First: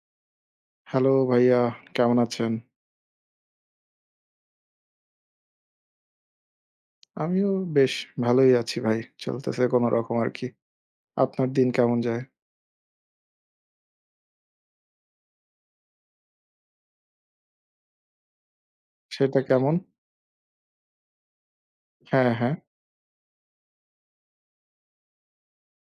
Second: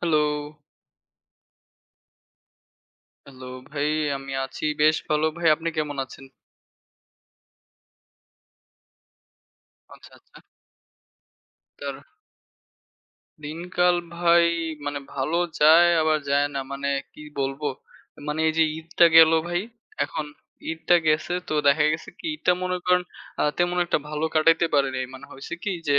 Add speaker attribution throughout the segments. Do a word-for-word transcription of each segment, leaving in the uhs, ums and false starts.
Speaker 1: Hello,
Speaker 2: hello ভাইয়া, কেমন আছেন?
Speaker 1: হ্যালো ভাই। আমি আছি বেশ ভালো। ভাই আপনি কেমন আছেন?
Speaker 2: আমিও বেশ ভালোই আছি ভাই। চলতেছে
Speaker 1: আচ্ছা,
Speaker 2: কোনরকম
Speaker 1: আচ্ছা।
Speaker 2: আরকি। আপনার দিন
Speaker 1: তার
Speaker 2: কেমন যায়?
Speaker 1: দিনকাল ভাই মানে ভালো যায় আবার যায় না। মানে কি বলবো? মানে এই যে ঈদটা গেল
Speaker 2: সেটা
Speaker 1: ভাই।
Speaker 2: কেমন?
Speaker 1: এখন ঈদটা গেছে তো দেখা গেছে কি
Speaker 2: হ্যাঁ,
Speaker 1: ঈদটা
Speaker 2: হ্যাঁ।
Speaker 1: মনে করেন আ তেমন একটা ভালো কাটাইতে পারিনি। মানে হইছে কি যে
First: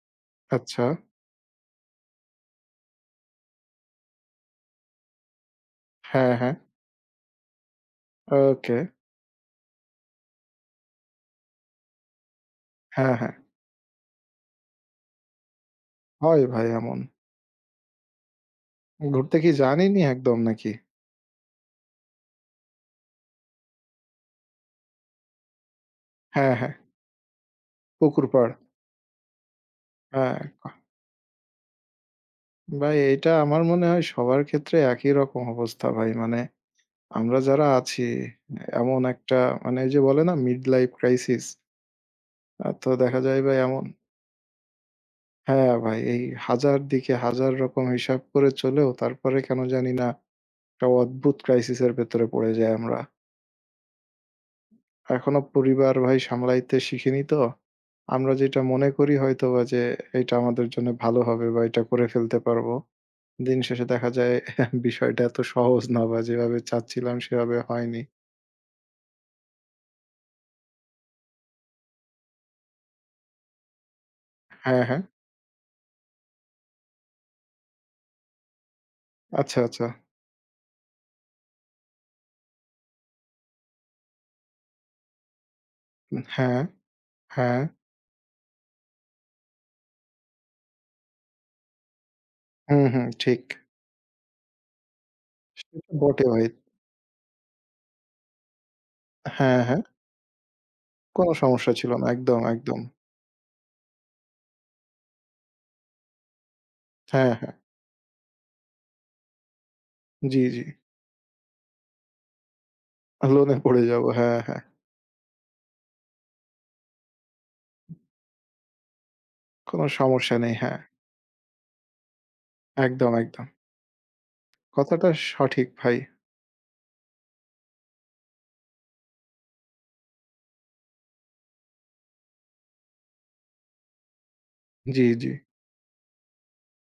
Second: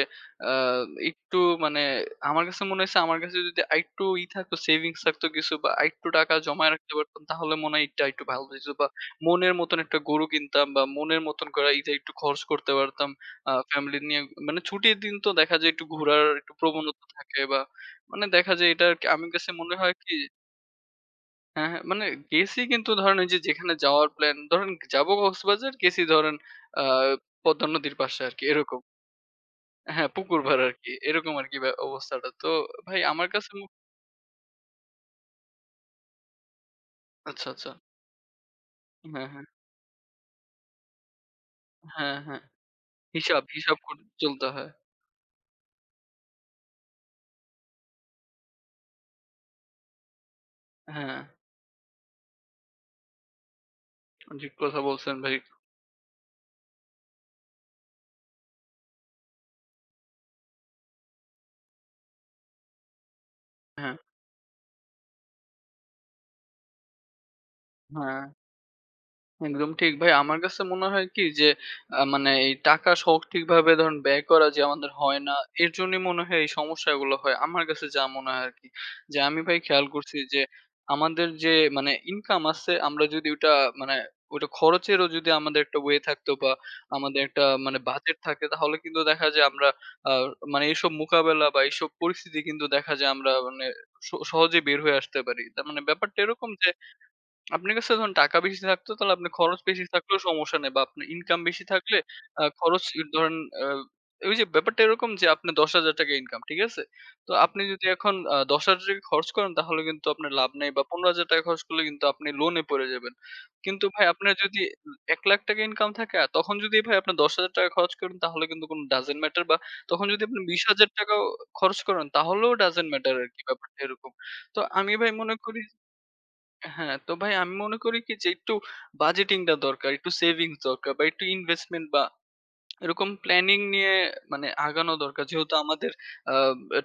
Speaker 1: আ
Speaker 2: আচ্ছা।
Speaker 1: একটু মানে আমার কাছে মনে হইছে আমার কাছে যদি আরেকটু ই থাকতো, সেভিংস থাকতো কিছু বা আরেকটু
Speaker 2: হ্যাঁ,
Speaker 1: টাকা
Speaker 2: হ্যাঁ।
Speaker 1: জমায় রাখতে পারতাম তাহলে মনে হয় ঈদটা আরেকটু ভালো হইতো
Speaker 2: ওকে।
Speaker 1: বা মনের মতন একটা গরু কিনতাম বা মনের মতন করে ঈদে একটু খরচ করতে পারতাম।
Speaker 2: হ্যাঁ, হ্যাঁ।
Speaker 1: আ ফ্যামিলি নিয়ে মানে ছুটির দিন তো দেখা যায় একটু ঘোরার
Speaker 2: হয়
Speaker 1: একটু
Speaker 2: ভাই এমন।
Speaker 1: প্রবণতা থাকে বা মানে দেখা যায় এটা আরকি। আমার
Speaker 2: ঘুরতে
Speaker 1: কাছে
Speaker 2: কি
Speaker 1: মনে হয়
Speaker 2: যানইনি
Speaker 1: কি
Speaker 2: একদম নাকি?
Speaker 1: হ্যাঁ, হ্যাঁ, মানে গেছি কিন্তু ধরেন ওই যে যেখানে যাওয়ার প্ল্যান ধরেন যাবো কক্সবাজার গেছি ধরেন
Speaker 2: হ্যাঁ, হ্যাঁ।
Speaker 1: আ পদ্মা নদীর পাশে
Speaker 2: পুকুর
Speaker 1: আরকি
Speaker 2: পাড়।
Speaker 1: এরকম। হ্যাঁ, পুকুর
Speaker 2: হ্যাঁ।
Speaker 1: পাড় আরকি। এরকম আরকি ব্যা অবস্থাটা। তো
Speaker 2: ভাই
Speaker 1: ভাই আমার
Speaker 2: এটা
Speaker 1: কাছে
Speaker 2: আমার
Speaker 1: মু
Speaker 2: মনে হয় সবার ক্ষেত্রে একই রকম অবস্থা ভাই। মানে আমরা
Speaker 1: আচ্ছা,
Speaker 2: যারা
Speaker 1: আচ্ছা।
Speaker 2: আছি এমন
Speaker 1: হ্যাঁ,
Speaker 2: একটা
Speaker 1: হ্যাঁ।
Speaker 2: মানে ওই যে বলে না মিড লাইফ ক্রাইসিস।
Speaker 1: হ্যাঁ, হ্যাঁ।
Speaker 2: আ তো দেখা যায়
Speaker 1: হিসাব,
Speaker 2: ভাই
Speaker 1: হিসাব
Speaker 2: এমন।
Speaker 1: করে চলতে হয়।
Speaker 2: হ্যাঁ ভাই, এই এক হাজার দিকে এক হাজার রকম হিসাব করে চলেও তারপরে কেন জানি না একটা
Speaker 1: হ্যাঁ,
Speaker 2: অদ্ভুত ক্রাইসিস এর ভেতরে পড়ে যাই আমরা।
Speaker 1: ঠিক কথা বলছেন ভাই।
Speaker 2: এখনো পরিবার ভাই সামলাইতে শিখিনি তো। আমরা যেটা মনে করি হয়তোবা যে এটা আমাদের জন্য ভালো হবে বা এটা করে ফেলতে পারবো। দিন শেষে
Speaker 1: হ্যাঁ,
Speaker 2: দেখা যায় বিষয়টা এত সহজ না বা যেভাবে চাচ্ছিলাম সেভাবে হয়নি।
Speaker 1: হ্যাঁ। একদম ঠিক ভাই। আমার কাছে মনে হয় কি যে আ মানে এই টাকা শখ ঠিকভাবে ধরেন ব্যয় করা যে
Speaker 2: হ্যাঁ,
Speaker 1: আমাদের
Speaker 2: হ্যাঁ।
Speaker 1: হয় না। এর জন্যই মনে হয় এই সমস্যাগুলো হয়। আমার কাছে যা মনে হয় আরকি। যে আমি ভাই
Speaker 2: আচ্ছা,
Speaker 1: খেয়াল
Speaker 2: আচ্ছা।
Speaker 1: করছি যে আমাদের যে মানে ইনকাম আছে আমরা যদি ওটা মানে ওটা খরচেরও যদি আমাদের একটা ওয়ে
Speaker 2: উম
Speaker 1: থাকতো বা
Speaker 2: হ্যাঁ,
Speaker 1: আমাদের একটা
Speaker 2: হ্যাঁ।
Speaker 1: মানে বাজেট থাকে তাহলে কিন্তু দেখা যায় আমরা আ মানে এইসব মোকাবেলা বা এইসব পরিস্থিতি কিন্তু
Speaker 2: হুম,
Speaker 1: দেখা
Speaker 2: হুম
Speaker 1: যায় আমরা
Speaker 2: ঠিক।
Speaker 1: মানে স সহজে বের হয়ে আসতে পারি। তার মানে
Speaker 2: সেটা
Speaker 1: ব্যাপারটা
Speaker 2: বটে ভাই।
Speaker 1: এরকম যে আপনার কাছে ধরুন টাকা বেশি থাকতো তাহলে আপনার খরচ
Speaker 2: হ্যাঁ, হ্যাঁ।
Speaker 1: বেশি থাকলেও সমস্যা নেই বা আপনার
Speaker 2: কোনো
Speaker 1: ইনকাম বেশি
Speaker 2: সমস্যা ছিল
Speaker 1: থাকলে
Speaker 2: না। একদম,
Speaker 1: আ
Speaker 2: একদম।
Speaker 1: খরচ ধরেন আ ওই যে ব্যাপারটা এরকম যে আপনার ৳দশ হাজার ইনকাম, ঠিক আছে? তো
Speaker 2: হ্যাঁ, হ্যাঁ।
Speaker 1: আপনি যদি এখন আ ৳দশ হাজার খরচ করেন তাহলে কিন্তু আপনার
Speaker 2: জি,
Speaker 1: লাভ
Speaker 2: জি।
Speaker 1: নাই বা ৳পনেরো হাজার খরচ করলে কিন্তু আপনি লোনে পড়ে যাবেন।
Speaker 2: লোনে পড়ে
Speaker 1: কিন্তু
Speaker 2: যাব।
Speaker 1: ভাই আপনার
Speaker 2: হ্যাঁ,
Speaker 1: যদি
Speaker 2: হ্যাঁ।
Speaker 1: ৳এক,লাখ ইনকাম থাকে আর তখন যদি ভাই আপনার ৳দশ হাজার খরচ করেন তাহলে কিন্তু কোনো doesn't matter বা
Speaker 2: কোন
Speaker 1: তখন যদি
Speaker 2: সমস্যা
Speaker 1: আপনি
Speaker 2: নেই। হ্যাঁ,
Speaker 1: ৳বিশ হাজার খরচ করেন তাহলেও doesn't
Speaker 2: একদম,
Speaker 1: matter আরকি
Speaker 2: একদম।
Speaker 1: ব্যাপারটা এরকম। তো আমি
Speaker 2: কথাটা
Speaker 1: ভাই মনে করি
Speaker 2: সঠিক ভাই।
Speaker 1: হ্যাঁ, তো ভাই আমি মনে করি কি যে একটু বাজেটিংটা দরকার, একটু সেভিংস দরকার বা একটু ইনভেস্টমেন্ট বা এরকম প্ল্যানিং নিয়ে মানে আগানো
Speaker 2: জি,
Speaker 1: দরকার।
Speaker 2: জি।
Speaker 1: যেহেতু আমাদের আ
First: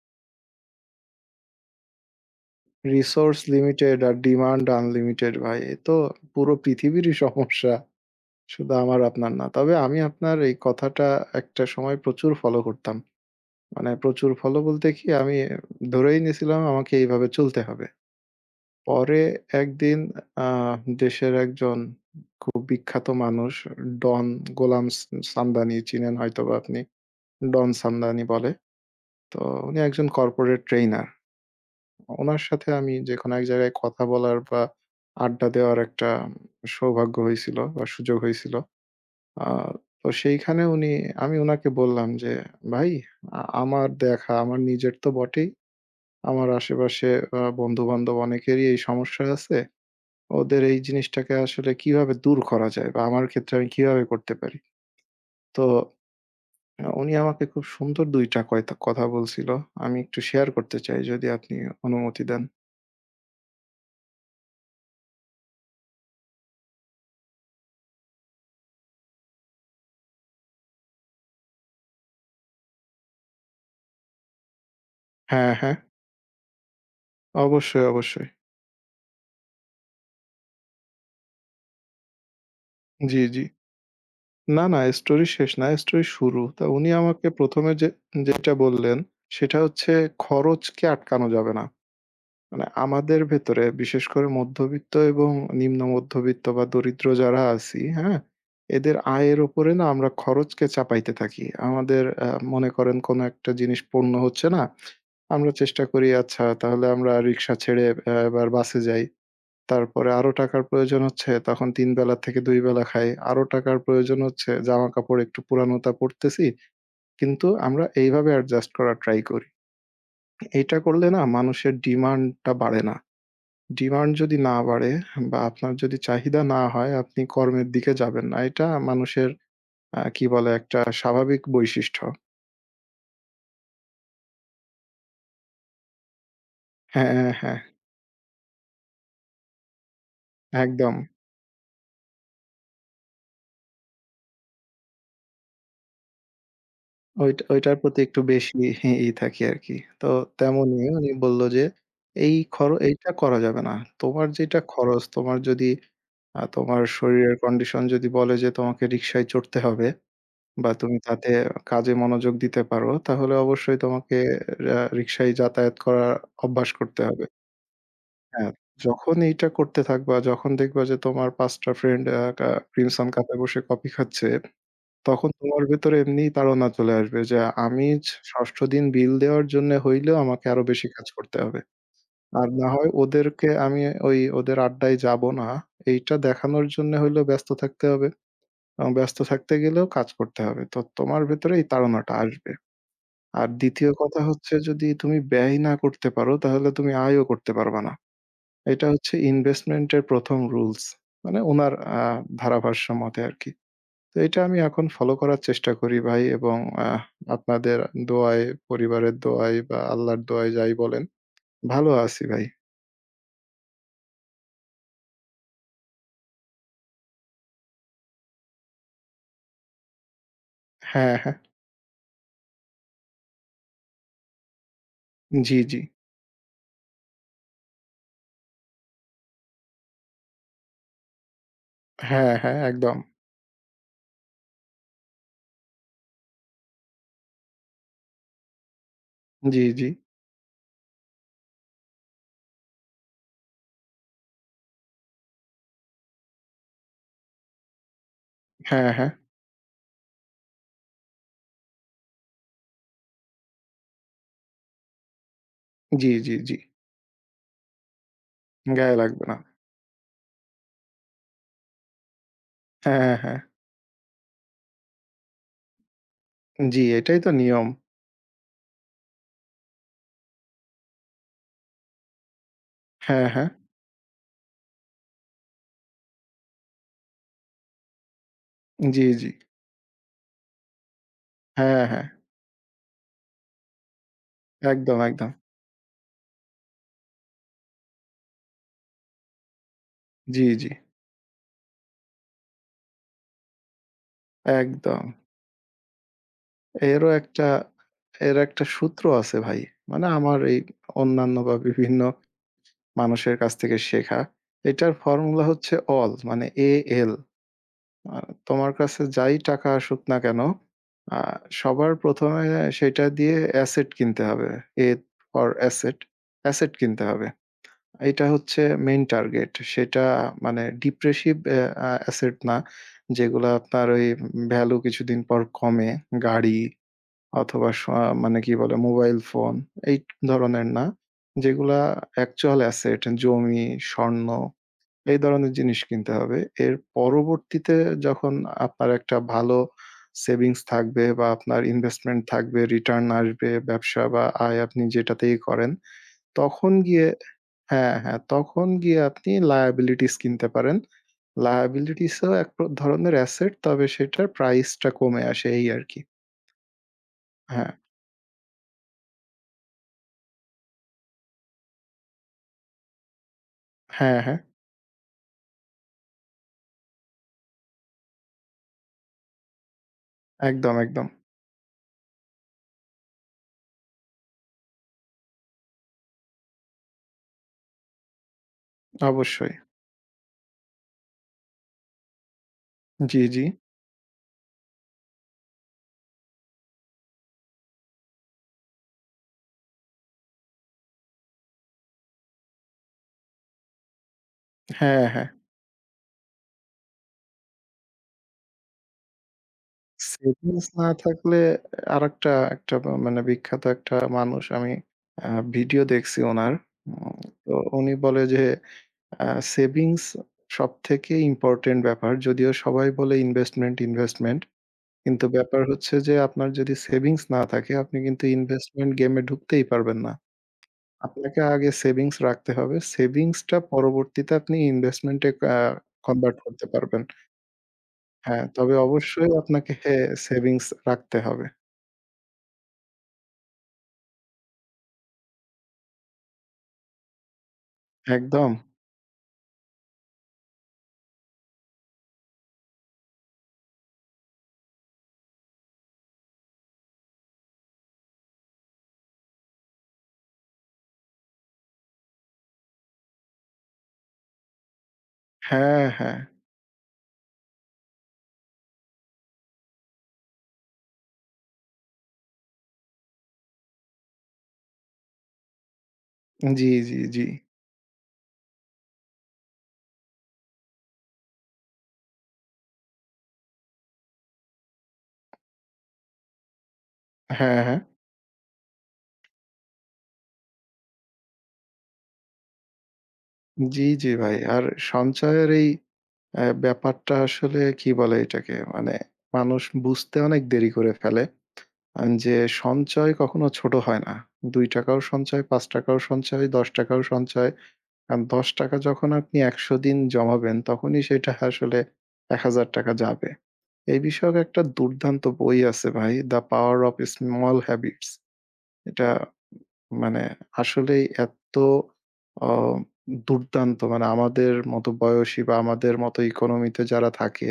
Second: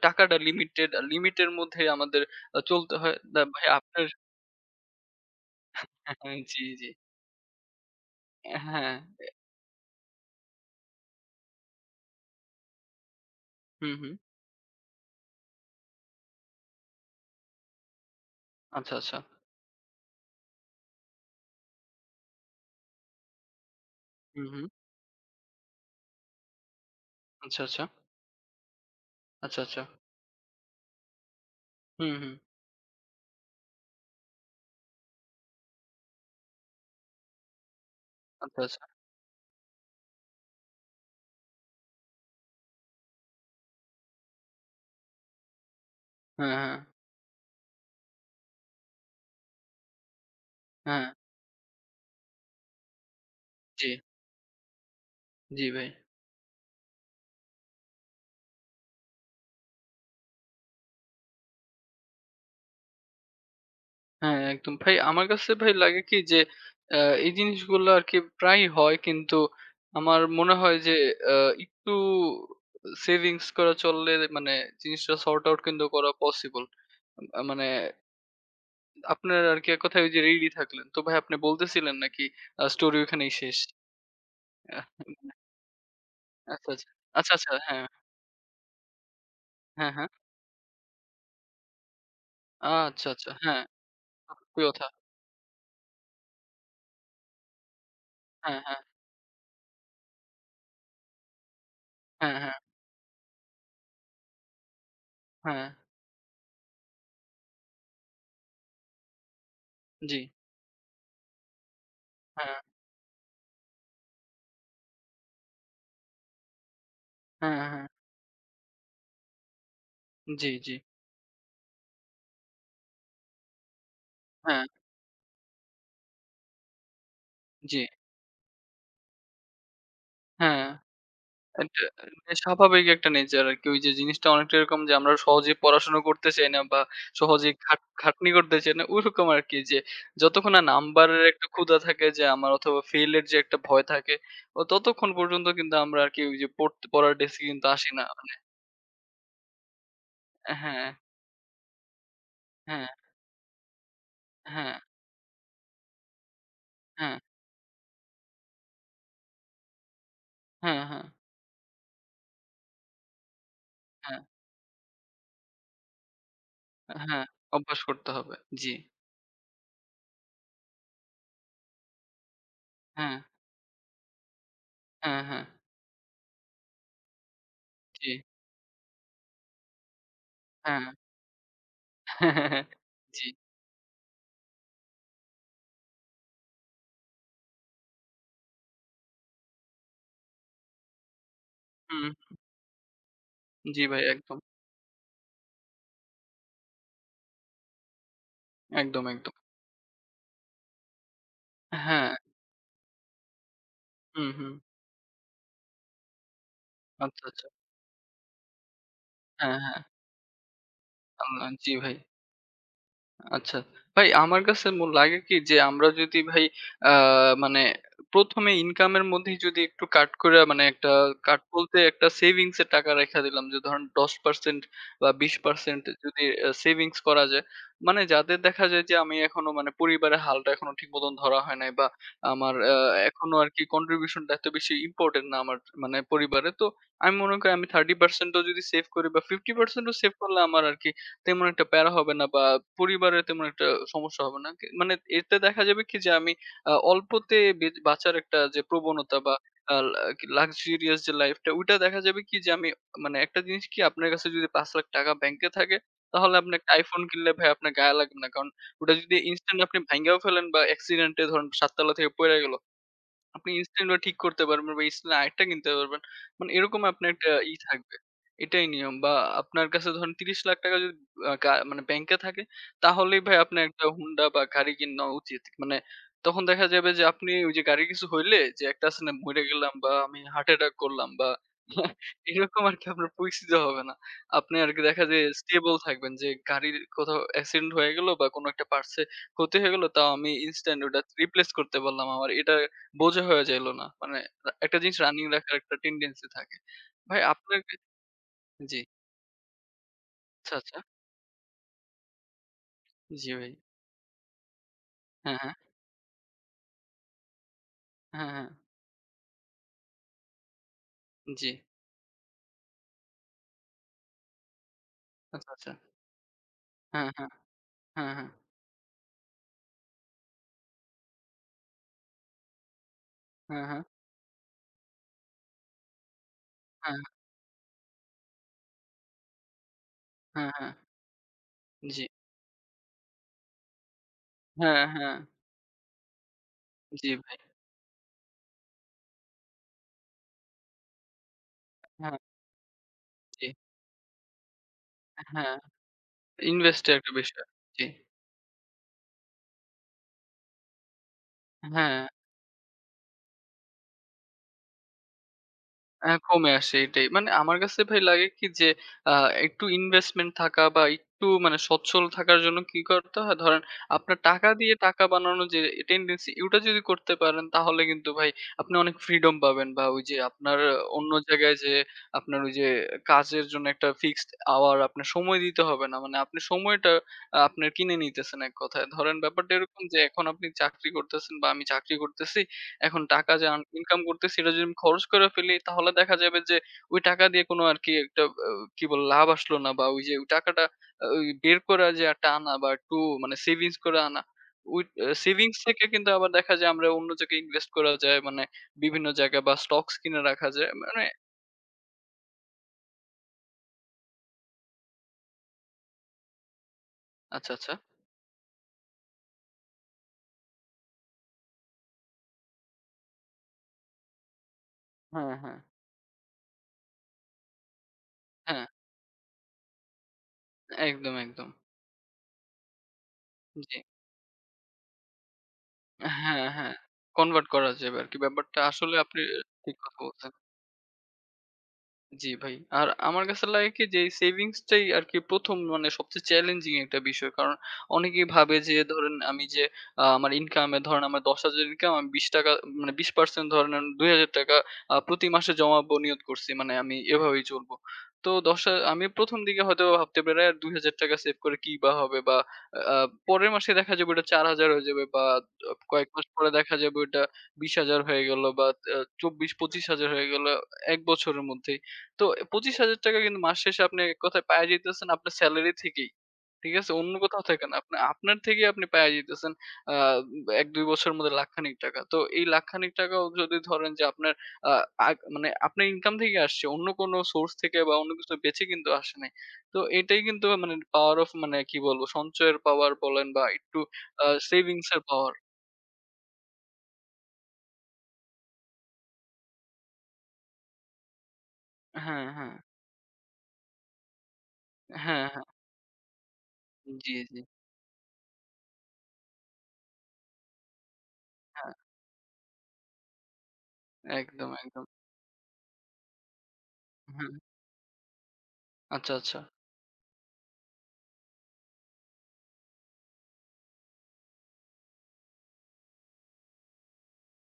Speaker 1: টাকাটা লিমিটেড, লিমিটের মধ্যে আমাদের আ চলতে হয়।
Speaker 2: রিসোর্স
Speaker 1: দা ভাই
Speaker 2: লিমিটেড
Speaker 1: আপনার
Speaker 2: আর ডিমান্ড আনলিমিটেড ভাই। এ তো
Speaker 1: হ্যাঁ, হ্যাঁ,
Speaker 2: পুরো
Speaker 1: জি, জি।
Speaker 2: পৃথিবীরই সমস্যা। শুধু
Speaker 1: হ্যাঁ,
Speaker 2: আমার আপনার না। তবে আমি আপনার এই কথাটা একটা সময় প্রচুর ফলো করতাম। মানে
Speaker 1: হুম, হুম।
Speaker 2: প্রচুর ফলো বলতে কি আমি ধরেই নিয়েছিলাম আমাকে এইভাবে চলতে হবে।
Speaker 1: আচ্ছা, আচ্ছা।
Speaker 2: পরে একদিন আ দেশের একজন খুব বিখ্যাত মানুষ ডন
Speaker 1: হুম, হুম।
Speaker 2: গোলাম স সামদানি চিনেন হয়তোবা আপনি।
Speaker 1: আচ্ছা,
Speaker 2: ডন
Speaker 1: আচ্ছা।
Speaker 2: সামদানি বলে। তো
Speaker 1: আচ্ছা,
Speaker 2: উনি
Speaker 1: আচ্ছা।
Speaker 2: একজন কর্পোরেট ট্রেইনার।
Speaker 1: হুম, হুম।
Speaker 2: উনার সাথে আমি যেকোনো এক জায়গায় কথা বলার বা আড্ডা দেওয়ার একটা সৌভাগ্য হইছিল বা সুযোগ হইছিল।
Speaker 1: আচ্ছা, আচ্ছা।
Speaker 2: আ তো সেইখানে উনি আমি উনাকে বললাম যে, "ভাই, আ আমার দেখা আমার নিজের তো বটেই। আমার
Speaker 1: হ্যাঁ, হ্যাঁ।
Speaker 2: আশেপাশে আ বন্ধু-বান্ধব অনেকেরই এই সমস্যা আছে। ওদের এই
Speaker 1: হ্যাঁ,
Speaker 2: জিনিসটাকে আসলে কিভাবে দূর করা যায় বা আমার ক্ষেত্রে আমি
Speaker 1: জি,
Speaker 2: কিভাবে করতে পারি?" তো
Speaker 1: জি ভাই।
Speaker 2: আ উনি আমাকে খুব সুন্দর দুই টা কয়তা কথা বলছিল। আমি একটু শেয়ার করতে চাই যদি আপনি অনুমতি দেন।
Speaker 1: হ্যাঁ, একদম। ভাই আমার কাছে ভাই লাগে কি যে আ এই জিনিসগুলো আরকি প্রায়ই হয়। কিন্তু আমার মনে হয় যে আ একটু সেভিংস করা চললে মানে জিনিসটা সর্ট
Speaker 2: হ্যাঁ,
Speaker 1: আউট
Speaker 2: হ্যাঁ।
Speaker 1: কিন্তু করা পসিবল। আ মানে
Speaker 2: অবশ্যই, অবশ্যই।
Speaker 1: আপনার আরকি এক কথায় ওই যে রেডি থাকলেন। তো ভাই আপনি বলতেছিলেন নাকি আ স্টোরি
Speaker 2: জি,
Speaker 1: ওখানেই
Speaker 2: জি।
Speaker 1: শেষ?
Speaker 2: না, না,
Speaker 1: আহ
Speaker 2: স্টোরি শেষ না, স্টোরি শুরু। তো
Speaker 1: আচ্ছা, আচ্ছা।
Speaker 2: উনি আমাকে
Speaker 1: আচ্ছা, আচ্ছা।
Speaker 2: প্রথম এ
Speaker 1: হ্যাঁ,
Speaker 2: যে যেটা বললেন সেটা
Speaker 1: হ্যাঁ,
Speaker 2: হচ্ছে
Speaker 1: হ্যাঁ।
Speaker 2: খরচকে আটকানো যাবে না। মানে
Speaker 1: আচ্ছা,
Speaker 2: আমাদের
Speaker 1: আচ্ছা। হ্যাঁ,
Speaker 2: ভেতরে বিশেষ করে
Speaker 1: সত্যি কথা।
Speaker 2: মধ্যবিত্ত এবং নিম্ন মধ্যবিত্ত বা দরিদ্র যারা আছি, হ্যাঁ?
Speaker 1: হ্যাঁ, হ্যাঁ,
Speaker 2: এদের আয়ের উপরে না আমরা খরচকে চাপাইতে থাকি। আমাদের আ
Speaker 1: হ্যাঁ, হ্যাঁ,
Speaker 2: মনে করেন কোনো একটা জিনিস পূর্ণ হচ্ছে না। আমরা
Speaker 1: হ্যাঁ।
Speaker 2: চেষ্টা করি আচ্ছা তাহলে আমরা রিক্সা ছেড়ে অ্যা এবার বাসে যাই। তারপরে
Speaker 1: জি।
Speaker 2: আরো টাকার প্রয়োজন হচ্ছে তখন তিন বেলা থেকে
Speaker 1: হ্যাঁ,
Speaker 2: দুই বেলা খাই। আরো টাকার প্রয়োজন হচ্ছে জামাকাপড় একটু পুরানোটা পড়তেছি। কিন্তু
Speaker 1: হ্যাঁ,
Speaker 2: আমরা
Speaker 1: হ্যাঁ।
Speaker 2: এইভাবে অ্যাডজাস্ট করার ট্রাই করি।
Speaker 1: জি, জি।
Speaker 2: এইটা করলে না মানুষের ডিমান্ডটা বাড়ে না। ডিমান্ড যদি না
Speaker 1: হ্যাঁ,
Speaker 2: বাড়ে বা আপনার যদি চাহিদা না হয়, আপনি কর্মের
Speaker 1: জি।
Speaker 2: দিকে যাবেন না। এটা মানুষের আ কি বলে
Speaker 1: হ্যাঁ।
Speaker 2: একটা স্বাভাবিক
Speaker 1: একটা
Speaker 2: বৈশিষ্ট্য।
Speaker 1: মানে স্বাভাবিক একটা নেচার আরকি। ওই যে জিনিসটা অনেকটা এরকম যে আমরা সহজে পড়াশোনা করতে চাই না বা
Speaker 2: হ্যাঁ,
Speaker 1: সহজে
Speaker 2: হ্যাঁ,
Speaker 1: খাট খাটনি করতে চাই না ওরকম আরকি যে যতক্ষণ না
Speaker 2: একদম।
Speaker 1: নাম্বারের একটা ক্ষুধা থাকে যে আমার অথবা ফেইল এর যে একটা ভয় থাকে ও ততক্ষণ পর্যন্ত কিন্তু আমরা আরকি ওই যে পড়তে পড়ার
Speaker 2: ওইটা
Speaker 1: ডেস্কে কিন্তু
Speaker 2: ওইটার
Speaker 1: আসি
Speaker 2: প্রতি
Speaker 1: না।
Speaker 2: একটু
Speaker 1: মানে
Speaker 2: বেশি ই থাকি আরকি। তো
Speaker 1: হ্যাঁ,
Speaker 2: তেমনই উনি বলল যে, "এই খর
Speaker 1: হ্যাঁ, হ্যাঁ,
Speaker 2: এইটা করা যাবে না। তোমার যেটা
Speaker 1: হ্যাঁ,
Speaker 2: খরচ, তোমার যদি আ তোমার শরীরের কন্ডিশন যদি বলে যে তোমাকে রিক্সায় চড়তে হবে বা
Speaker 1: হ্যাঁ,
Speaker 2: তুমি
Speaker 1: হ্যাঁ,
Speaker 2: তাতে কাজে মনোযোগ দিতে পারো, তাহলে অবশ্যই তোমাকে
Speaker 1: হ্যাঁ,
Speaker 2: আ রিক্সায় যাতায়াত করার অভ্যাস করতে হবে।"
Speaker 1: হ্যাঁ, অভ্যাস করতে হবে।
Speaker 2: হ্যাঁ,
Speaker 1: জি।
Speaker 2: যখন এইটা করতে থাকবা, যখন দেখবা যে তোমার পাঁচ টা ফ্রেন্ড আ কা ক্রিমসন
Speaker 1: হ্যাঁ,
Speaker 2: কাপে বসে কফি খাচ্ছে,
Speaker 1: হ্যাঁ,
Speaker 2: তখন
Speaker 1: হ্যাঁ,
Speaker 2: তোমার ভেতরে এমনিই তাড়না চলে আসবে যে আমি ছ
Speaker 1: জি,
Speaker 2: ষষ্ঠ দিন বিল দেওয়ার জন্য হইলেও আমাকে আরো
Speaker 1: হ্যাঁ,
Speaker 2: বেশি কাজ করতে হবে। আর না হয়
Speaker 1: জি,
Speaker 2: ওদেরকে আমি ওই ওদের আড্ডায় যাবো না, এইটা দেখানোর জন্য হইলেও ব্যস্ত থাকতে হবে। এবং ব্যস্ত থাকতে গেলেও কাজ করতে হবে। তো তোমার ভেতরে এই
Speaker 1: হুম,
Speaker 2: তাড়নাটা আসবে। আর
Speaker 1: জি
Speaker 2: দ্বিতীয়
Speaker 1: ভাই
Speaker 2: কথা
Speaker 1: একদম,
Speaker 2: হচ্ছে যদি তুমি ব্যয় না করতে পারো তাহলে তুমি আয়ও করতে পারবা না। এটা
Speaker 1: একদম,
Speaker 2: হচ্ছে
Speaker 1: একদম।
Speaker 2: ইনভেস্টমেন্টের প্রথম রুলস। মানে উনার আ
Speaker 1: হ্যাঁ,
Speaker 2: ধারাভাষ্য মতে আরকি। তো
Speaker 1: হুম,
Speaker 2: এটা
Speaker 1: হুম।
Speaker 2: আমি এখন ফলো করার চেষ্টা করি ভাই এবং আহ
Speaker 1: আচ্ছা, আচ্ছা।
Speaker 2: আপনাদের দোয়ায়, পরিবারের
Speaker 1: হ্যাঁ,
Speaker 2: দোয়ায় বা
Speaker 1: হ্যাঁ।
Speaker 2: আল্লাহর দোয়ায় যাই বলেন,
Speaker 1: আল্লা জি
Speaker 2: ভালো
Speaker 1: ভাই।
Speaker 2: আছি ভাই।
Speaker 1: আচ্ছা। ভাই আমার কাছে মো লাগে কি যে আমরা যদি ভাই আ মানে ১ম এ ইনকামের মধ্যেই যদি একটু কাট কইরা মানে একটা
Speaker 2: হ্যাঁ, হ্যাঁ।
Speaker 1: কাট বলতে একটা সেভিংস এর টাকা রাইখা দিলাম যে ধরেন দশ পার্সেন্ট বা
Speaker 2: জি, জি।
Speaker 1: বিশ পার্সেন্ট যদি আ সেভিংস করা যায়। মানে যাদের দেখা যায় যে আমি এখনো মানে পরিবারের হালটা এখনো ঠিক মতন ধরা হয় নাই বা
Speaker 2: হ্যাঁ,
Speaker 1: আমার
Speaker 2: হ্যাঁ,
Speaker 1: আ
Speaker 2: একদম।
Speaker 1: এখনো আরকি কন্ট্রিবিউশন টা এত বেশি ইম্পোর্টেন্ট না আমার মানে পরিবারে। তো আমি মনে করি আমি ত্রিশ পার্সেন্ট ও যদি সেভ করি বা
Speaker 2: জি,
Speaker 1: পঞ্চাশ পার্সেন্ট
Speaker 2: জি।
Speaker 1: ও সেভ করলে আমার আরকি তেমন একটা প্যারা হবে না বা পরিবারের তেমন একটা সমস্যা হবে না। কি মানে এতে দেখা যাবে কি যে আমি আ অল্পতে বেচ বাঁচার একটা যে
Speaker 2: হ্যাঁ, হ্যাঁ।
Speaker 1: প্রবণতা বা আ লাক্সারিয়াস যে লাইফটা ওইটা দেখা যাবে কি যে আমি মানে একটা জিনিস কি আপনার কাছে যদি ৳পাঁচ,লাখ ব্যাংকে থাকে
Speaker 2: জি,
Speaker 1: তাহলে
Speaker 2: জি,
Speaker 1: আপনি
Speaker 2: জি।
Speaker 1: একটা iPhone কিনলে ভাই আপনার গায়ে লাগবে না। কারণ ওটা
Speaker 2: গায়ে
Speaker 1: যদি
Speaker 2: লাগবে না।
Speaker 1: ইনস্ট্যান্ট আপনি ভাইঙ্গাও ফেলেন বা অ্যাক্সিডেন্ট এ ধরেন সাত তলা থেকে পইড়া গেল
Speaker 2: হ্যাঁ, হ্যাঁ।
Speaker 1: আপনি ইনস্ট্যান্ট ও ঠিক করতে পারবেন বা ইনস্ট্যান্ট আরেকটা কিনতে পারবেন। মানে
Speaker 2: হ্যাঁ,
Speaker 1: এরকম
Speaker 2: জি,
Speaker 1: আপনার
Speaker 2: এটাই
Speaker 1: একটা
Speaker 2: তো
Speaker 1: ই
Speaker 2: নিয়ম।
Speaker 1: থাকবে। এটাই নিয়ম বা আপনার কাছে ধরেন ৳ত্রিশ,লাখ যদি আ গা মানে ব্যাংকে থাকে তাহলেই
Speaker 2: হ্যাঁ,
Speaker 1: ভাই
Speaker 2: হ্যাঁ।
Speaker 1: আপনার একটা হুন্ডা বা গাড়ি কিনা উচিত। মানে তখন দেখা যাবে যে আপনি ওই যে গাড়ির কিছু হইলে যে একটা আছে
Speaker 2: জি,
Speaker 1: না
Speaker 2: জি।
Speaker 1: মইরা গেলাম বা আমি হার্ট অ্যাটাক করলাম বা
Speaker 2: হ্যাঁ, হ্যাঁ।
Speaker 1: এরকম আরকি আপনার পরিস্থিতি হবে না। আপনি আরকি
Speaker 2: একদম,
Speaker 1: দেখা যায়
Speaker 2: একদম।
Speaker 1: স্টেবল থাকবেন যে গাড়ির কোথাও অ্যাক্সিডেন্ট হয়ে গেল বা কোনো একটা পার্টস এ ক্ষতি হয়ে গেল তাও আমি
Speaker 2: জি, জি।
Speaker 1: ইনস্ট্যান্ট ওটা রিপ্লেস করতে পারলাম। আমার এটা বোঝা হয়ে যাইল না। মানে রা- একটা জিনিস
Speaker 2: একদম।
Speaker 1: রানিং রাখার একটা টেনডেন্সি থাকে।
Speaker 2: এরও
Speaker 1: ভাই
Speaker 2: একটা
Speaker 1: আপনার কা
Speaker 2: এর একটা
Speaker 1: জি।
Speaker 2: সূত্র আছে ভাই। মানে আমার
Speaker 1: আচ্ছা,
Speaker 2: এই
Speaker 1: আচ্ছা।
Speaker 2: অন্যান্য বা বিভিন্ন
Speaker 1: জি
Speaker 2: মানুষের কাছ
Speaker 1: ভাই।
Speaker 2: থেকে শেখা। এটার
Speaker 1: হ্যাঁ,
Speaker 2: ফর্মুলা
Speaker 1: হ্যাঁ।
Speaker 2: হচ্ছে অল মানে এএল। আ
Speaker 1: হ্যাঁ, হ্যাঁ।
Speaker 2: তোমার কাছে যাই টাকা আসুক না কেন, আ
Speaker 1: জি।
Speaker 2: সবার প্রথম এ সেটা দিয়ে অ্যাসেট কিনতে হবে। এ ফর
Speaker 1: আচ্ছা, আচ্ছা।
Speaker 2: অ্যাসেট, অ্যাসেট কিনতে
Speaker 1: হ্যাঁ,
Speaker 2: হবে।
Speaker 1: হ্যাঁ। হ্যাঁ,
Speaker 2: এটা
Speaker 1: হ্যাঁ।
Speaker 2: হচ্ছে মেইন টার্গেট। সেটা মানে ডিপ্রেসিভ অ্যা আ অ্যাসেট না। যেগুলা
Speaker 1: হ্যাঁ, হ্যাঁ।
Speaker 2: আপনার ওই ভ্যালু কিছুদিন পর কমে। গাড়ি
Speaker 1: হ্যাঁ,
Speaker 2: অথবা স মানে কি বলে মোবাইল ফোন এই
Speaker 1: হ্যাঁ,
Speaker 2: ধরনের
Speaker 1: হ্যাঁ।
Speaker 2: না। যেগুলা
Speaker 1: জি।
Speaker 2: অ্যাকচুয়াল অ্যাসেট জমি, স্বর্ণ
Speaker 1: হ্যাঁ, হ্যাঁ।
Speaker 2: এই ধরনের জিনিস কিনতে হবে। এর
Speaker 1: জি ভাই।
Speaker 2: পরবর্তীতে যখন আপনার একটা ভালো সেভিংস থাকবে বা আপনার
Speaker 1: হ্যাঁ,
Speaker 2: ইনভেস্টমেন্ট থাকবে, রিটার্ন
Speaker 1: জি।
Speaker 2: আসবে, ব্যবসা বা আয় আপনি যেটাতেই
Speaker 1: হ্যাঁ,
Speaker 2: করেন, তখন
Speaker 1: ইনভেস্ট এর
Speaker 2: গিয়ে
Speaker 1: একটা বিষয়। জি।
Speaker 2: হ্যাঁ, হ্যাঁ, তখন গিয়ে আপনি লায়াবিলিটিস কিনতে পারেন।
Speaker 1: হ্যাঁ।
Speaker 2: লায়াবিলিটিস ও এক প্র ধরনের অ্যাসেট তবে সেটার প্রাইসটা কমে আসে এই আরকি।
Speaker 1: হ্যাঁ, কমে আসে এটাই। মানে আমার
Speaker 2: হ্যাঁ,
Speaker 1: কাছে ভাই লাগে কি যে আ একটু ইনভেস্টমেন্ট থাকা বা একটু মানে সচ্ছল থাকার জন্য কি করতে হয় ধরেন আপনার
Speaker 2: হ্যাঁ, হ্যাঁ।
Speaker 1: টাকা দিয়ে টাকা বানানোর যে টেনডেন্সি ওটা যদি করতে পারেন তাহলে কিন্তু ভাই আপনি অনেক ফ্রিডম পাবেন বা ওই যে আপনার
Speaker 2: একদম, একদম।
Speaker 1: অন্য জায়গায় যেয়ে আপনার ওই যে কাজের জন্য একটা ফিক্সড আওয়ার আপনার সময় দিতে হবে না। মানে আপনি সময়টা আ আপনার কিনে নিতেছেন এক কথায়। ধরেন ব্যাপারটা
Speaker 2: অবশ্যই।
Speaker 1: এরকম যে এখন আপনি চাকরি করতেছেন বা আমি চাকরি করতেছি। এখন
Speaker 2: জি,
Speaker 1: টাকা
Speaker 2: জি।
Speaker 1: যে আন ইনকাম করতেছি এটা যদি আমি খরচ করে ফেলি তাহলে দেখা যাবে যে ওই টাকা দিয়ে কোনো আরকি একটা আ কি বলে লাভ আসলো না বা ওই যে ওই টাকাটা আ ওই বের করে যে একটা আনা বা একটু মানে সেভিংস করে আনা। ওই
Speaker 2: হ্যাঁ,
Speaker 1: আ
Speaker 2: হ্যাঁ।
Speaker 1: সেভিংস থেকে কিন্তু আবার দেখা যায় আমরা অন্য জায়গায় ইনভেস্ট করা যায় মানে বিভিন্ন জায়গায় বা স্টকস কিনে রাখা
Speaker 2: সেভিংস
Speaker 1: যায়।
Speaker 2: না
Speaker 1: মানে
Speaker 2: থাকলে আরেকটা একটা ব মানে বিখ্যাত একটা মানুষ আমি আ ভিডিও দেখছি উনার। উম
Speaker 1: আচ্ছা,
Speaker 2: তো
Speaker 1: আচ্ছা।
Speaker 2: উনি বলে যে আ সেভিংস সবথেকে ইম্পোর্টেন্ট ব্যাপার। যদিও সবাই বলে ইনভেস্টমেন্ট, ইনভেস্টমেন্ট। কিন্তু
Speaker 1: হ্যাঁ, হ্যাঁ।
Speaker 2: ব্যাপার হচ্ছে যে আপনার যদি সেভিংস না থাকে আপনি কিন্তু
Speaker 1: হ্যাঁ,
Speaker 2: ইনভেস্টমেন্ট গেমে ঢুকতেই পারবেন না।
Speaker 1: একদম,
Speaker 2: আপনাকে
Speaker 1: একদম।
Speaker 2: আগে সেভিংস রাখতে হবে। সেভিংসটা
Speaker 1: জি।
Speaker 2: পরবর্তীতে আপনি ইনভেস্টমেন্ট এ আ কনভার্ট
Speaker 1: হ্যাঁ,
Speaker 2: করতে
Speaker 1: হ্যাঁ।
Speaker 2: পারবেন।
Speaker 1: কনভার্ট করা যাবে আরকি
Speaker 2: হ্যাঁ,
Speaker 1: ব্যাপারটা
Speaker 2: তবে
Speaker 1: আসলে আপনি
Speaker 2: অবশ্যই আপনাকে
Speaker 1: ঠিক কথা বলছেন।
Speaker 2: সেভিংস রাখতে হবে।
Speaker 1: জি ভাই। আর আমার কাছে লাগে কি যে এই সেভিংস টাই আরকি ১ম মানে সবচেয়ে চ্যালেঞ্জিং একটা বিষয়। কারণ অনেকেই
Speaker 2: একদম।
Speaker 1: ভাবে যে ধরেন আমি যে আ আমার ইনকামে ধরেন আমার ৳দশ হাজার ইনকাম আমি ৳বিশ মানে বিশ পার্সেন্ট ধরেন ৳দুই হাজার আ প্রতি মাসে জমাবো নিয়ত করছি। মানে আমি এভাবেই চলবো। তো দশ হা আমি ১ম দিকে হয়তো ভাবতে পারি আর ৳দুই হাজার সেভ করে কি বা হবে বা আ পরের মাসে দেখা যাবে ওটা চার হাজার হয়ে যাবে বা অ
Speaker 2: হ্যাঁ,
Speaker 1: কয়েক
Speaker 2: হ্যাঁ।
Speaker 1: মাস পরে দেখা যাবে ওটা বিশ হাজার হয়ে গেল বা আ চব্বিশ পঁচিশ হাজার হয়ে গেল এক বছরের মধ্যে। তো এ ৳পঁচিশ হাজার কিন্তু মাস শেষে আপনি এক কথায় পাইয়া যাইতেছেন আপনার সেলারি থেকেই।
Speaker 2: জি,
Speaker 1: ঠিক আছে?
Speaker 2: জি,
Speaker 1: অন্য
Speaker 2: জি।
Speaker 1: কোথাও থেকে না। আপনা আপনার থেকেই আপনি পাইয়া যাইতেছেন আ ব এক দুই বছরের মধ্যে লাখখানিক টাকা। তো এই লাখখানিক টাকাও যদি ধরেন যে আপনার আ আগ মানে আপনার ইনকাম থেকে আসছে। অন্য কোনো সোর্স
Speaker 2: হ্যাঁ,
Speaker 1: থেকে
Speaker 2: হ্যাঁ।
Speaker 1: বা অন্য কিছু বেচে কিন্তু আসে নাই। তো এটাই কিন্তু মানে পাওয়ার অফ মানে কি বলবো সঞ্চয়ের পাওয়ার বলেন বা একটু
Speaker 2: জি, জি
Speaker 1: আ
Speaker 2: ভাই। আর
Speaker 1: সেভিংস এর পাওয়ার
Speaker 2: সঞ্চয়ের এই অ্যা ব্যাপারটা আসলে কি বলে এটাকে? মানে মানুষ বুঝতে অনেক দেরি করে ফেলে। আন
Speaker 1: হ্যাঁ,
Speaker 2: যে
Speaker 1: হ্যাঁ।
Speaker 2: সঞ্চয় কখনো ছোট হয় না। ৳দুই টাকা ও
Speaker 1: হ্যাঁ,
Speaker 2: সঞ্চয়,
Speaker 1: হ্যাঁ।
Speaker 2: ৳পাঁচ টাকা ও সঞ্চয়, ৳দশ টাকা ও
Speaker 1: জি, জি।
Speaker 2: সঞ্চয়। কারণ ৳দশ টাকা যখন আপনি একশ দিন জমাবেন তখনই সেটা
Speaker 1: হ্যাঁ,
Speaker 2: আসলে ৳এক হাজার টাকা যাবে। এই বিষয়ক
Speaker 1: একদম,
Speaker 2: একটা
Speaker 1: একদম।
Speaker 2: দুর্দান্ত বই আছে ভাই, 'দ্য পাওয়ার অফ
Speaker 1: হ্যাঁ।
Speaker 2: Small habits'. এটা
Speaker 1: আচ্ছা, আচ্ছা।
Speaker 2: মানে আসলেই এত অ দুর্দান্ত, মানে আমাদের মতো বয়সী বা আমাদের মতো ইকোনমিতে যারা থাকে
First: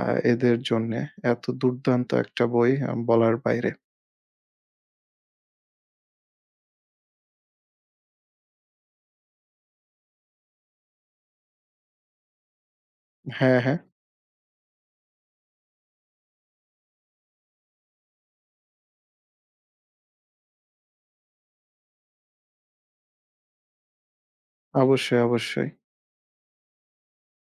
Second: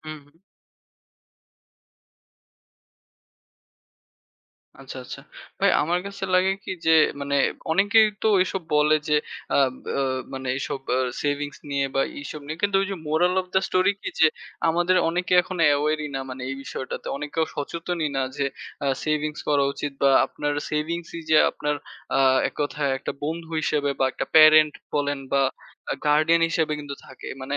Speaker 2: আ
Speaker 1: হুম।
Speaker 2: এদের জন্যে এত দুর্দান্ত একটা বই আ বলার বাইরে।
Speaker 1: আচ্ছা, আচ্ছা। ভাই আমার কাছে লাগে কি যে মানে অনেকেই তো এসব বলে যে আ আ মানে এসব আ সেভিংস নিয়ে বা এইসব নিয়ে কিন্তু ওই যে মোরাল অফ
Speaker 2: হ্যাঁ,
Speaker 1: দ্যা
Speaker 2: হ্যাঁ।
Speaker 1: স্টোরি কি যে আমাদের অনেকে এখন অ্যাওয়ারই না মানে এই বিষয়টাতে। অনেকেও সচেতনই না যে আ সেভিংস করা উচিত বা আপনার সেভিংসই যে আপনার আ এক কথায় একটা বন্ধু হিসেবে বা একটা প্যারেন্ট বলেন
Speaker 2: অবশ্যই,
Speaker 1: বা
Speaker 2: অবশ্যই।
Speaker 1: আ গার্ডিয়ান হিসেবে কিন্তু থাকে। মানে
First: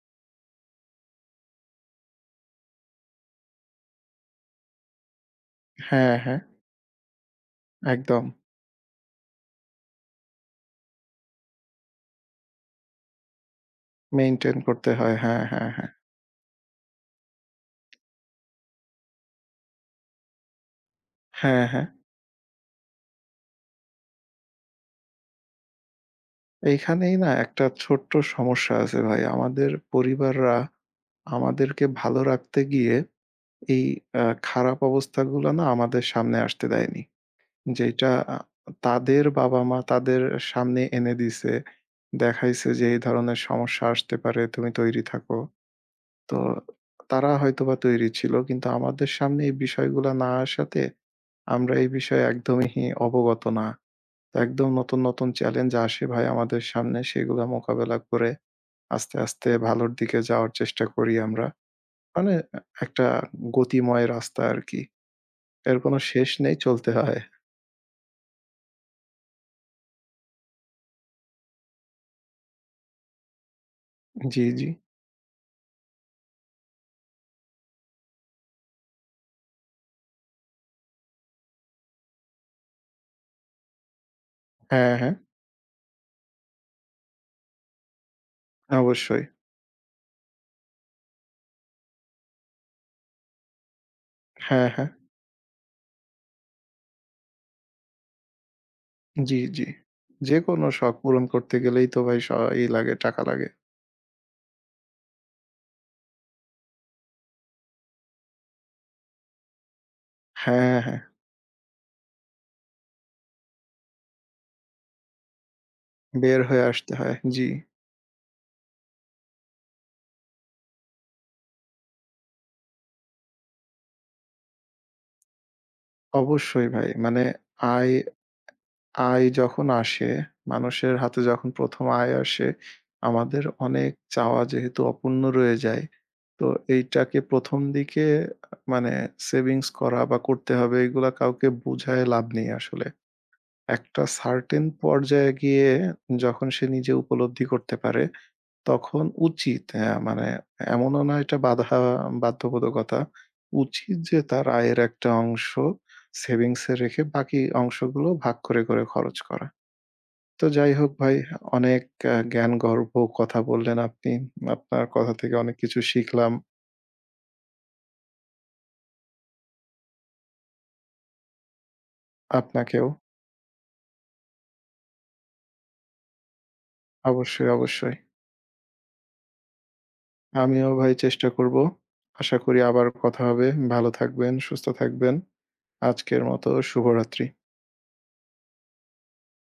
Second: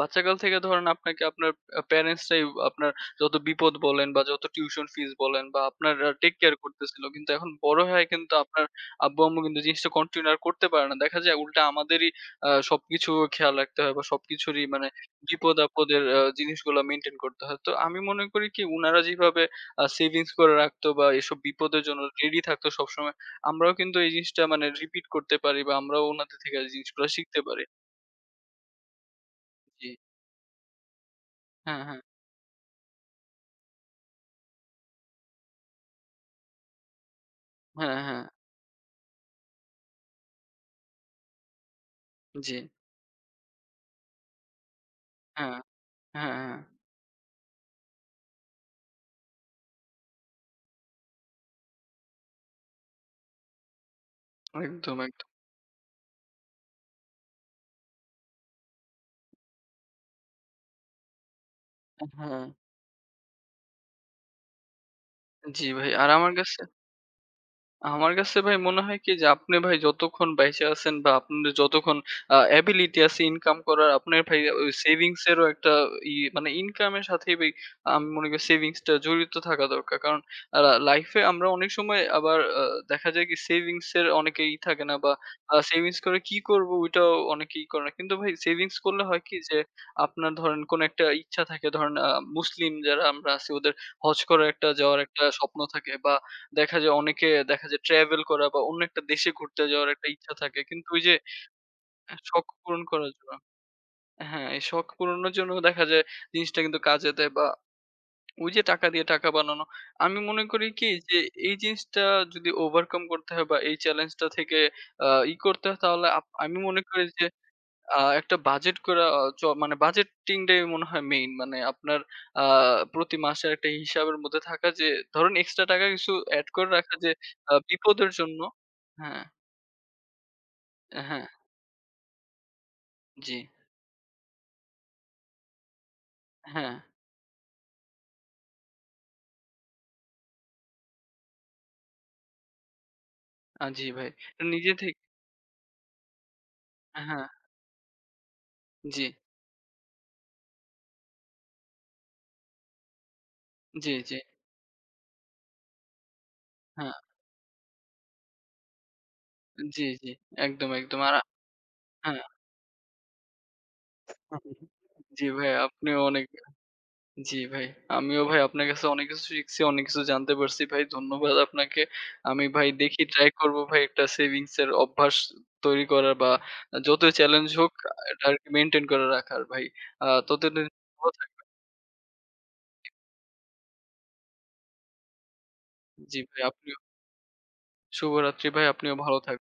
Speaker 1: বাচ্চাকাল থেকে ধরেন আপনাকে আপনার আ প্যারেন্টস রাই আপনার যত বিপদ বলেন বা যত টিউশন ফিস বলেন বা আপনার আ
Speaker 2: হ্যাঁ,
Speaker 1: টেক
Speaker 2: হ্যাঁ।
Speaker 1: কেয়ার করতেছিল। কিন্তু এখন বড় হয়ে
Speaker 2: একদম।
Speaker 1: কিন্তু আপনার আব্বু-আম্মু কিন্তু জিনিসটা কন্টিনিউ আর করতে পারে না। দেখা যায় উল্টা আমাদেরই আ সবকিছু খেয়াল রাখতে হয় বা
Speaker 2: মেইনটেইন
Speaker 1: সবকিছুরই মানে
Speaker 2: করতে হয়। হ্যাঁ, হ্যাঁ, হ্যাঁ।
Speaker 1: বিপদ-আপদের আ জিনিসগুলা মেইনটেইন করতে হয়। তো আমি মনে করি কি উনারা যেভাবে আ সেভিংস করে রাখতো বা এসব
Speaker 2: হ্যাঁ,
Speaker 1: বিপদের
Speaker 2: হ্যাঁ।
Speaker 1: জন্য রেডি থাকতো সবসময়, আমরাও কিন্তু এই জিনিসটা মানে রিপিট করতে পারি বা আমরাও উনাদের থেকে জিনিসগুলা
Speaker 2: এইখানেই না
Speaker 1: শিখতে পারি।
Speaker 2: একটা ছোট্ট সমস্যা আছে ভাই। আমাদের
Speaker 1: জি।
Speaker 2: পরিবাররা
Speaker 1: হ্যাঁ,
Speaker 2: আমাদেরকে
Speaker 1: হ্যাঁ।
Speaker 2: ভালো রাখতে গিয়ে এই আ খারাপ অবস্থাগুলো না আমাদের সামনে আসতে দেয়নি।
Speaker 1: হ্যাঁ,
Speaker 2: যেটা
Speaker 1: হ্যাঁ।
Speaker 2: আ তাদের বাবা-মা তাদের সামনে এনে দিছে।
Speaker 1: জি।
Speaker 2: দেখাইছে যে এই ধরনের সমস্যা আসতে পারে, তুমি তৈরি থাকো।
Speaker 1: হ্যাঁ, হ্যাঁ,
Speaker 2: তো
Speaker 1: হ্যাঁ।
Speaker 2: তারা হয়তোবা তৈরি ছিল। কিন্তু আমাদের সামনে এই বিষয়গুলা না আসাতে আমরা এই বিষয়ে একদমই অবগত না। তো
Speaker 1: একদম,
Speaker 2: একদম নতুন,
Speaker 1: একদম।
Speaker 2: নতুন চ্যালেঞ্জ আসে ভাই আমাদের সামনে, সেগুলা মোকাবেলা করে আস্তে, আস্তে ভালোর দিকে যাওয়ার চেষ্টা করি আমরা। মানে
Speaker 1: হ্যাঁ,
Speaker 2: আ একটা গতিময় রাস্তা আরকি।
Speaker 1: জি
Speaker 2: এর
Speaker 1: ভাই।
Speaker 2: কোনো
Speaker 1: আর
Speaker 2: শেষ
Speaker 1: আমার
Speaker 2: নেই,
Speaker 1: কাছে
Speaker 2: চলতে হয়।
Speaker 1: আমার কাছে ভাই মনে হয় কি যে আপনি ভাই যতক্ষণ বেঁচে আছেন বা আপনার যতক্ষণ আ এবিলিটি আছে ইনকাম করার আপনার ভাই
Speaker 2: জি, জি।
Speaker 1: ওই সেভিংস এরও একটা ই মানে ইনকামের সাথেই ভাই আমি মনে করি সেভিংস টা জড়িত থাকা দরকার। কারণ আ লাইফে আমরা অনেক সময় আবার আ দেখা যায় কি সেভিংস এর অনেকেই ই থাকে না
Speaker 2: হ্যাঁ,
Speaker 1: বা
Speaker 2: হ্যাঁ।
Speaker 1: আ সেভিংস করে কি করব ওইটাও অনেকেই করে না। কিন্তু ভাই সেভিংস করলে হয়
Speaker 2: অবশ্যই।
Speaker 1: কি যে আপনার ধরেন কোন একটা ইচ্ছা থাকে ধরেন আ মুসলিম যারা আমরা আছি ওদের হজ করার
Speaker 2: হ্যাঁ,
Speaker 1: একটা
Speaker 2: হ্যাঁ।
Speaker 1: যাওয়ার একটা স্বপ্ন থাকে বা দেখা যায় অনেকে দেখা যায় ট্রাভেল করা বা অন্য একটা দেশে
Speaker 2: জি,
Speaker 1: ঘুরতে
Speaker 2: জি।
Speaker 1: যাওয়ার একটা ইচ্ছা থাকে।
Speaker 2: যেকোনো
Speaker 1: কিন্তু
Speaker 2: শখ
Speaker 1: ওই যে
Speaker 2: পূরণ করতে গেলেই তো
Speaker 1: আ
Speaker 2: ভাই স
Speaker 1: শখ
Speaker 2: ই
Speaker 1: পূরণ
Speaker 2: লাগে,
Speaker 1: করার
Speaker 2: টাকা
Speaker 1: জন্য
Speaker 2: লাগে।
Speaker 1: হ্যাঁ, এই শখ পূরণের জন্য দেখা যায় জিনিসটা কিন্তু কাজে দেয় বা ওই যে টাকা দিয়ে টাকা বানানো। আমি মনে করি
Speaker 2: হ্যাঁ,
Speaker 1: কি
Speaker 2: হ্যাঁ। হ্যাঁ,
Speaker 1: যে এই জিনিসটা যদি ওভারকাম করতে হয় বা এই চ্যালেঞ্জটা থেকে আ ই করতে হয় তাহলে আপ
Speaker 2: বের
Speaker 1: আমি
Speaker 2: হয়ে
Speaker 1: মনে
Speaker 2: আসতে
Speaker 1: করি
Speaker 2: হয়।
Speaker 1: যে
Speaker 2: জি।
Speaker 1: আ একটা বাজেট করা আ চ মানে বাজেটিং টাই মনে হয় মেইন। মানে আপনার আ প্রতি মাসের একটা হিসাবের মধ্যে থাকা যে ধরুন এক্সট্রা টাকা কিছু এড করে
Speaker 2: অবশ্যই ভাই।
Speaker 1: রাখা যে
Speaker 2: মানে
Speaker 1: আ
Speaker 2: আয়
Speaker 1: বিপদের জন্য হ্যাঁ,
Speaker 2: আয় যখন আসে, মানুষের হাতে
Speaker 1: হ্যাঁ,
Speaker 2: যখন প্রথম আয় আসে,
Speaker 1: জি,
Speaker 2: আমাদের অনেক চাওয়া যেহেতু অপূর্ণ রয়ে যায়, তো
Speaker 1: হ্যাঁ,
Speaker 2: এইটাকে প্রথম দিকে মানে সেভিংস করা বা করতে হবে এগুলা কাউকে বুঝায়ে লাভ নেই আসলে।
Speaker 1: আ জি
Speaker 2: একটা
Speaker 1: ভাই। এটা
Speaker 2: সার্টেন
Speaker 1: নিজে থেকে
Speaker 2: পর্যায়ে গিয়ে যখন সে নিজে
Speaker 1: হ্যাঁ,
Speaker 2: উপলব্ধি করতে পারে, তখন
Speaker 1: জি,
Speaker 2: উচিত অ্যা মানে, এমনও না এটা বাধা বাধ্যবাধকতা।
Speaker 1: জি,
Speaker 2: উচিত
Speaker 1: জি,
Speaker 2: যে তার আয়ের একটা অংশ সেভিংস এ
Speaker 1: হ্যাঁ,
Speaker 2: রেখে বাকি অংশগুলো ভাগ করে, করে খরচ করা।
Speaker 1: জি, জি।
Speaker 2: তো
Speaker 1: একদম,
Speaker 2: যাই হোক
Speaker 1: একদম। আর
Speaker 2: ভাই অনেক আ
Speaker 1: হ্যাঁ,
Speaker 2: জ্ঞানগর্ভ কথা বললেন আপনি। আপনার কথা
Speaker 1: জি
Speaker 2: থেকে
Speaker 1: ভাই
Speaker 2: অনেক কিছু
Speaker 1: আপনিও অনেক
Speaker 2: শিখলাম।
Speaker 1: জি ভাই। আমিও ভাই আপনার কাছে অনেক কিছু শিখছি, অনেক কিছু জানতে পারছি ভাই। ধন্যবাদ আপনাকে। আমি ভাই
Speaker 2: আপনাকেও।
Speaker 1: দেখি ট্রাই করব ভাই একটা সেভিংস এর অভ্যাস তৈরি করার বা যতই চ্যালেঞ্জ
Speaker 2: অবশ্যই,
Speaker 1: হোক
Speaker 2: অবশ্যই।
Speaker 1: এটা আরকি মেইনটেইন করে রাখার ভাই। আ ততদিন
Speaker 2: আমিও ভাই
Speaker 1: ভালো
Speaker 2: চেষ্টা
Speaker 1: থাকবেন।
Speaker 2: করব। আশা করি আবার কথা হবে। ভালো থাকবেন, সুস্থ থাকবেন।
Speaker 1: জি
Speaker 2: আজকের
Speaker 1: ভাই,
Speaker 2: মতো
Speaker 1: আপনিও
Speaker 2: শুভরাত্রি।
Speaker 1: শুভরাত্রি ভাই, আপনিও ভালো থাকবেন।